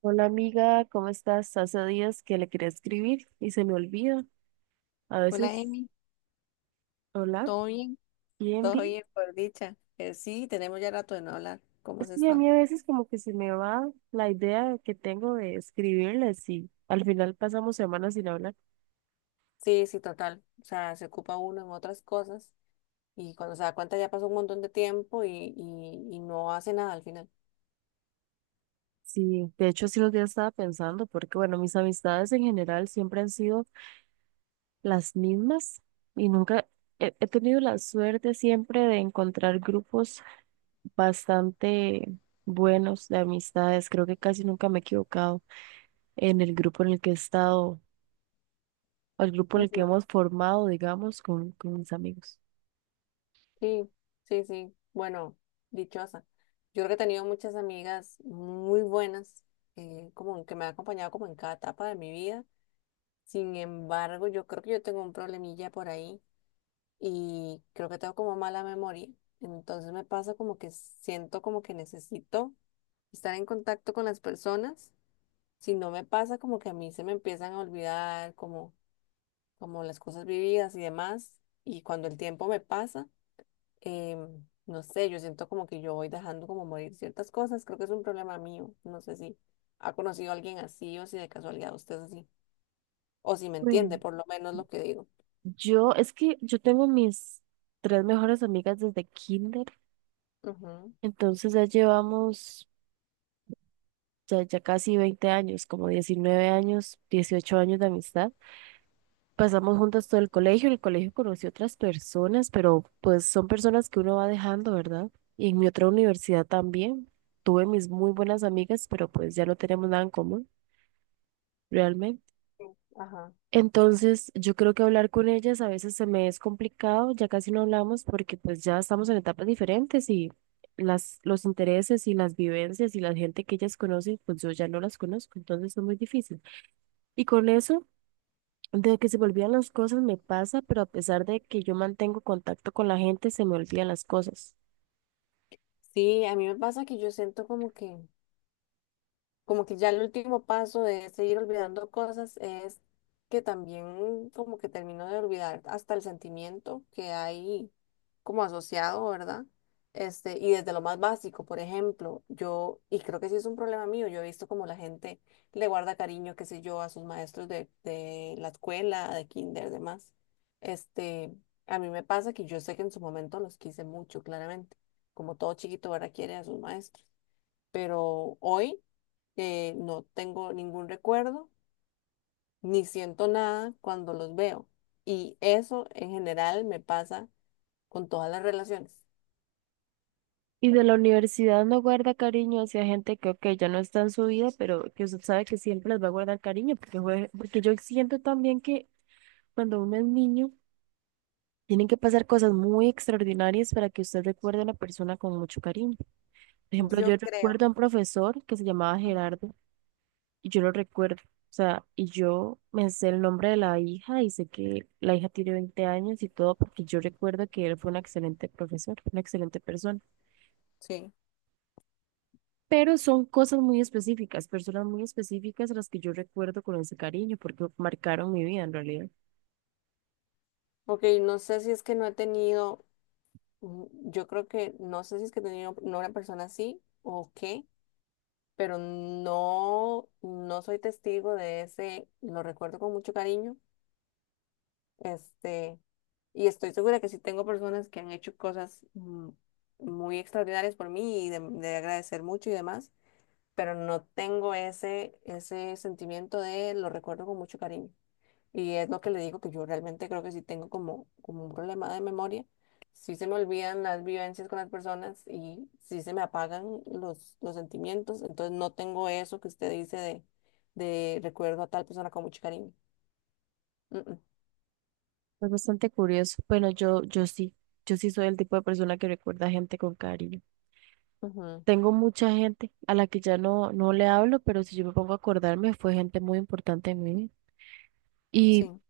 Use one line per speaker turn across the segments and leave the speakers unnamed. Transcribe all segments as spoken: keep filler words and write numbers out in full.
Hola amiga, ¿cómo estás? Hace días que le quería escribir y se me olvida. A
Hola,
veces,
Emi.
hola,
¿Todo bien?
bien,
Todo
bien.
bien, por dicha. Eh, sí, tenemos ya rato de no hablar. ¿Cómo
Es
se
que a
está?
mí a veces como que se me va la idea que tengo de escribirles y al final pasamos semanas sin hablar.
Sí, sí, total. O sea, se ocupa uno en otras cosas y cuando se da cuenta ya pasó un montón de tiempo y, y, y no hace nada al final.
Sí, de hecho sí los días estaba pensando porque bueno, mis amistades en general siempre han sido las mismas y nunca he, he tenido la suerte siempre de encontrar grupos bastante buenos de amistades. Creo que casi nunca me he equivocado. En el grupo en el que he estado, al grupo en el que
Ujú.
hemos formado, digamos, con, con mis amigos.
Sí, sí, sí. Bueno, dichosa. Yo creo que he tenido muchas amigas muy buenas, eh, como que me han acompañado como en cada etapa de mi vida. Sin embargo, yo creo que yo tengo un problemilla por ahí y creo que tengo como mala memoria. Entonces me pasa como que siento como que necesito estar en contacto con las personas. Si no me pasa como que a mí se me empiezan a olvidar como, como las cosas vividas y demás. Y cuando el tiempo me pasa, em, no sé, yo siento como que yo voy dejando como morir ciertas cosas. Creo que es un problema mío. No sé si ha conocido a alguien así o si de casualidad usted es así. O si me entiende
Bueno,
por lo menos lo que digo.
yo, es que yo tengo mis tres mejores amigas desde kinder,
Ujú.
entonces ya llevamos ya, ya casi veinte años, como diecinueve años, dieciocho años de amistad. Pasamos juntas todo el colegio, en el colegio conocí otras personas, pero pues son personas que uno va dejando, ¿verdad? Y en mi otra universidad también. Tuve mis muy buenas amigas, pero pues ya no tenemos nada en común, realmente.
Sí. Ajá.
Entonces, yo creo que hablar con ellas a veces se me es complicado, ya casi no hablamos porque pues ya estamos en etapas diferentes y las, los intereses y las vivencias y la gente que ellas conocen, pues yo ya no las conozco, entonces es muy difícil. Y con eso, de que se me olvidan las cosas me pasa, pero a pesar de que yo mantengo contacto con la gente, se me olvidan las cosas.
Sí, a mí me pasa que yo siento como que como que ya el último paso de seguir olvidando cosas es que también como que termino de olvidar hasta el sentimiento que hay como asociado, ¿verdad? Este, y desde lo más básico, por ejemplo, yo, y creo que sí es un problema mío, yo he visto como la gente le guarda cariño, qué sé yo, a sus maestros de, de la escuela, de kinder, demás. Este, a mí me pasa que yo sé que en su momento los quise mucho, claramente, como todo chiquito ahora quiere a sus maestros, pero hoy eh, no tengo ningún recuerdo ni siento nada cuando los veo. Y eso en general me pasa con todas las relaciones.
Y de la universidad no guarda cariño hacia gente que, ok, ya no está en su vida, pero que usted sabe que siempre les va a guardar cariño, porque, fue- porque yo siento también que cuando uno es niño, tienen que pasar cosas muy extraordinarias para que usted recuerde a una persona con mucho cariño. Por ejemplo, yo
Yo creo.
recuerdo a un profesor que se llamaba
Ujú.
Gerardo y yo lo recuerdo. O sea, y yo me sé el nombre de la hija y sé que la hija tiene veinte años y todo porque yo recuerdo que él fue un excelente profesor, una excelente persona.
Sí.
Pero son cosas muy específicas, personas muy específicas a las que yo recuerdo con ese cariño porque marcaron mi vida en realidad.
Ok, no sé si es que no he tenido, mm, yo creo que no sé si es que he tenido no una persona así o qué, pero no, no soy testigo de ese, lo recuerdo con mucho cariño. este, Y estoy segura que sí tengo personas que han hecho cosas, mm, muy extraordinarias por mí y de, de agradecer mucho y demás, pero no tengo ese, ese sentimiento de lo recuerdo con mucho cariño. Y es lo que le digo que yo realmente creo que sí tengo como, como un problema de memoria. Sí se me olvidan las vivencias con las personas y sí se me apagan los, los sentimientos. Entonces no tengo eso que usted dice de, de recuerdo a tal persona con mucho cariño. Mm, mm,
Es bastante curioso. Bueno, yo, yo sí, yo sí soy el tipo de persona que recuerda a gente con cariño.
ujú,
Tengo mucha gente a la que ya no, no le hablo, pero si yo me pongo a acordarme, fue gente muy importante en mí. Y
sí.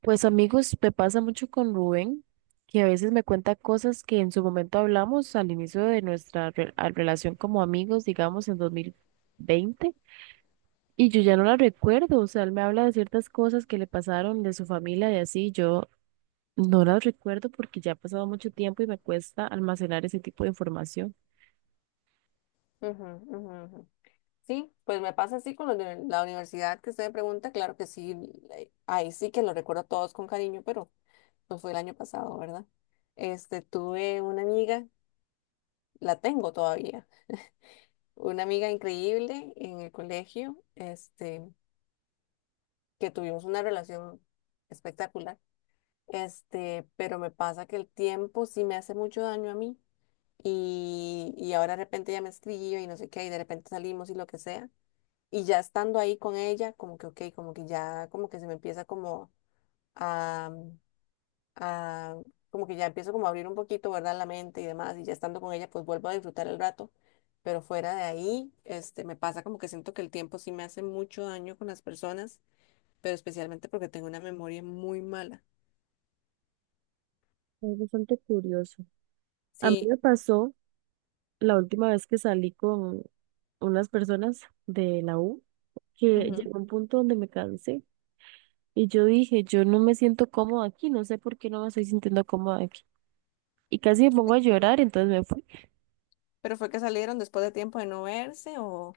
pues amigos, me pasa mucho con Rubén, que a veces me cuenta cosas que en su momento hablamos al inicio de nuestra re- a- relación como amigos, digamos en dos mil veinte y yo ya no la recuerdo. O sea, él me habla de ciertas cosas que le pasaron de su familia y así, yo no las recuerdo porque ya ha pasado mucho tiempo y me cuesta almacenar ese tipo de información.
Ujú, ujú, ujú. Sí, pues me pasa así con los de la universidad que usted me pregunta, claro que sí, eh, ahí sí que lo recuerdo a todos con cariño, pero no fue el año pasado, ¿verdad? Este, tuve una amiga, la tengo todavía, una amiga increíble en el colegio, este, que tuvimos una relación espectacular. Este, pero me pasa que el tiempo sí me hace mucho daño a mí y, y ahora de repente ya me escribe y no sé qué, y de repente salimos y lo que sea. Y ya estando ahí con ella, como que, ok, como que ya, como que se me empieza como a, a- como que ya empiezo como a abrir un poquito, ¿verdad? La mente y demás, y ya estando con ella, pues vuelvo a disfrutar el rato. Pero fuera de ahí, este, me pasa como que siento que el tiempo sí me hace mucho daño con las personas, pero especialmente porque tengo una memoria muy mala.
Es bastante curioso. A mí
Sí.
me pasó la última vez que salí con unas personas de la U que
Ujú.
llegó un punto donde me cansé y yo dije, yo no me siento cómoda aquí, no sé por qué no me estoy sintiendo cómoda aquí. Y casi me
¿Qué te-
pongo a llorar, entonces me fui.
Pero fue que salieron después de tiempo de no verse o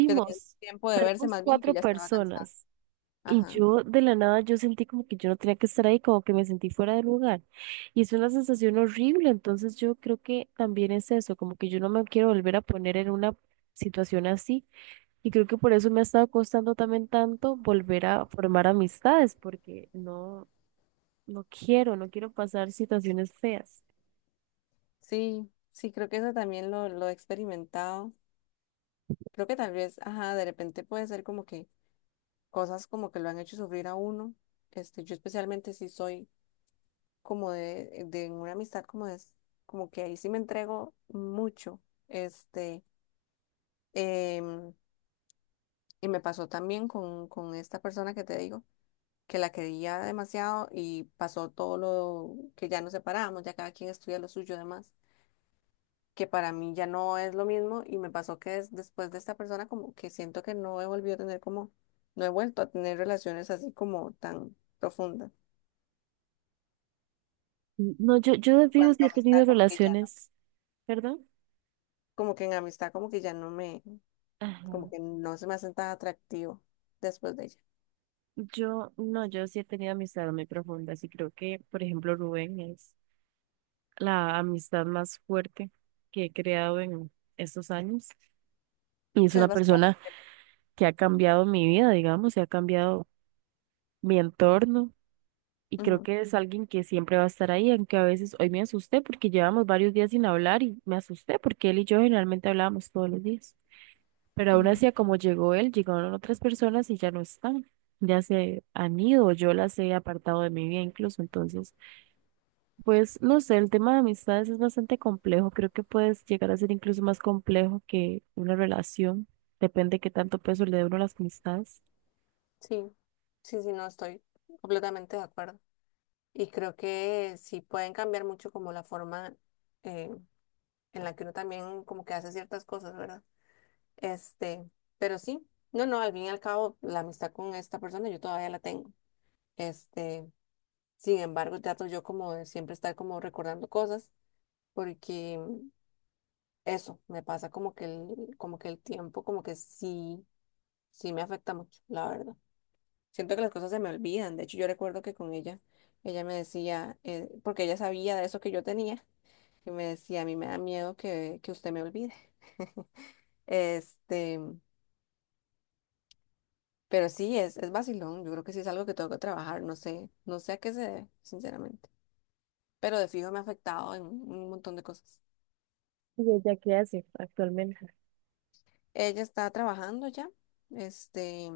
que tenían tiempo de verse
salimos
más bien y que
cuatro
ya estaba cansada.
personas. Y
Ajá.
yo de la nada yo sentí como que yo no tenía que estar ahí, como que me sentí fuera de lugar. Y es una sensación horrible, entonces yo creo que también es eso, como que yo no me quiero volver a poner en una situación así. Y creo que por eso me ha estado costando también tanto volver a formar amistades, porque no, no quiero, no quiero pasar situaciones feas.
Sí, sí, creo que eso también lo, lo he experimentado. Creo que tal vez, ajá, de repente puede ser como que cosas como que lo han hecho sufrir a uno. Este, yo especialmente sí soy como de, de una amistad como es, como que ahí sí me entrego mucho. Este, em, y me pasó también con, con esta persona que te digo, que la quería demasiado y pasó todo lo que ya nos separamos, ya cada quien estudia lo suyo y demás, que para mí ya no es lo mismo y me pasó que des- después de esta persona como que siento que no he volvido a tener como, no he vuelto a tener relaciones así como tan profundas.
No, yo, yo de
En
fijo
cuanto
sí
a
he
amistad,
tenido
como que ya no,
relaciones, ¿perdón?
como que en amistad como que ya no me, como
Ajá.
que no se me hace tan atractivo después de ella.
Yo, no, yo sí he tenido amistades muy profundas y creo que, por ejemplo, Rubén es la amistad más fuerte que he creado en estos años. Y es
Sí, es
una
bastante-
persona que ha cambiado mi vida, digamos, y ha cambiado mi entorno. Y creo
Ujú,
que es alguien que siempre va a estar ahí, aunque a veces hoy me asusté porque llevamos varios días sin hablar y me asusté porque él y yo generalmente hablábamos todos los días. Pero aún
ujú.
así, a como llegó él, llegaron otras personas y ya no están. Ya se han ido, yo las he apartado de mi vida incluso. Entonces, pues no sé, el tema de amistades es bastante complejo. Creo que puedes llegar a ser incluso más complejo que una relación. Depende de qué tanto peso le dé uno a las amistades.
Sí, sí, sí, no estoy completamente de acuerdo. Y creo que sí pueden cambiar mucho como la forma eh, en la que uno también como que hace ciertas cosas, ¿verdad? Este, pero sí, no, no, al fin y al cabo, la amistad con esta persona yo todavía la tengo. Este, Sin embargo, trato yo como de siempre estar como recordando cosas, porque eso me pasa como que el, como que el tiempo, como que sí, sí me afecta mucho, la verdad. Siento que las cosas se me olvidan. De hecho, yo recuerdo que con ella, ella me decía, eh, porque ella sabía de eso que yo tenía, y me decía, a mí me da miedo que, que usted me olvide. Este, Pero sí, es, es vacilón. Yo creo que sí es algo que tengo que trabajar. No sé, no sé a qué se debe, sinceramente. Pero de fijo me ha afectado en un montón de cosas.
¿Y ella qué hace actualmente?
Ella está trabajando ya. Este,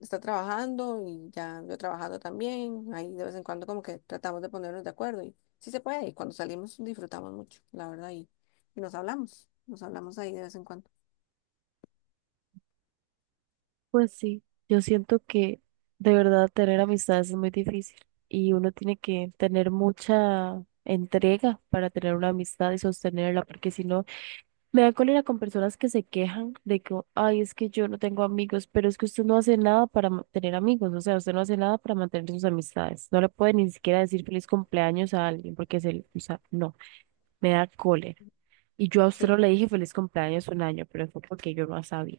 Está trabajando y ya yo trabajando también. Ahí de vez en cuando como que tratamos de ponernos de acuerdo y sí se puede. Y cuando salimos disfrutamos mucho, la verdad. Y, y nos hablamos, nos hablamos ahí de vez en cuando.
Pues sí, yo siento que de verdad tener amistades es muy difícil y uno tiene que tener mucha entrega para tener una amistad y sostenerla, porque si no, me da cólera con personas que se quejan de que, ay, es que yo no tengo amigos, pero es que usted no hace nada para ma- tener amigos, o sea, usted no hace nada para mantener sus amistades. No le puede ni siquiera decir feliz cumpleaños a alguien porque se, le- o sea, no, me da cólera. Y yo a usted
Sí.
no le dije feliz cumpleaños un año, pero fue porque yo no sabía.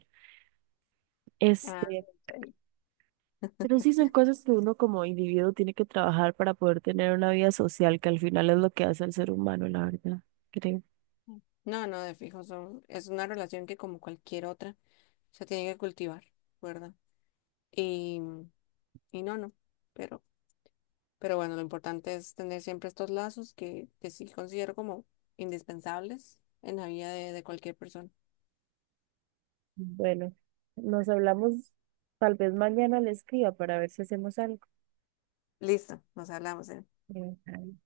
Ah,
Este,
está bien.
pero sí son cosas que uno como individuo tiene que trabajar para poder tener una vida social, que al final es lo que hace al ser humano, la verdad, creo.
No, no, de fijo son, es una relación que como cualquier otra se tiene que cultivar, ¿verdad? Y, y no, no. Pero, pero bueno, lo importante es tener siempre estos lazos que, que sí considero como indispensables en la vida de, de cualquier persona.
Bueno, nos hablamos tal vez mañana le escriba para ver si hacemos algo.
Listo, nos hablamos. eh.
Bueno,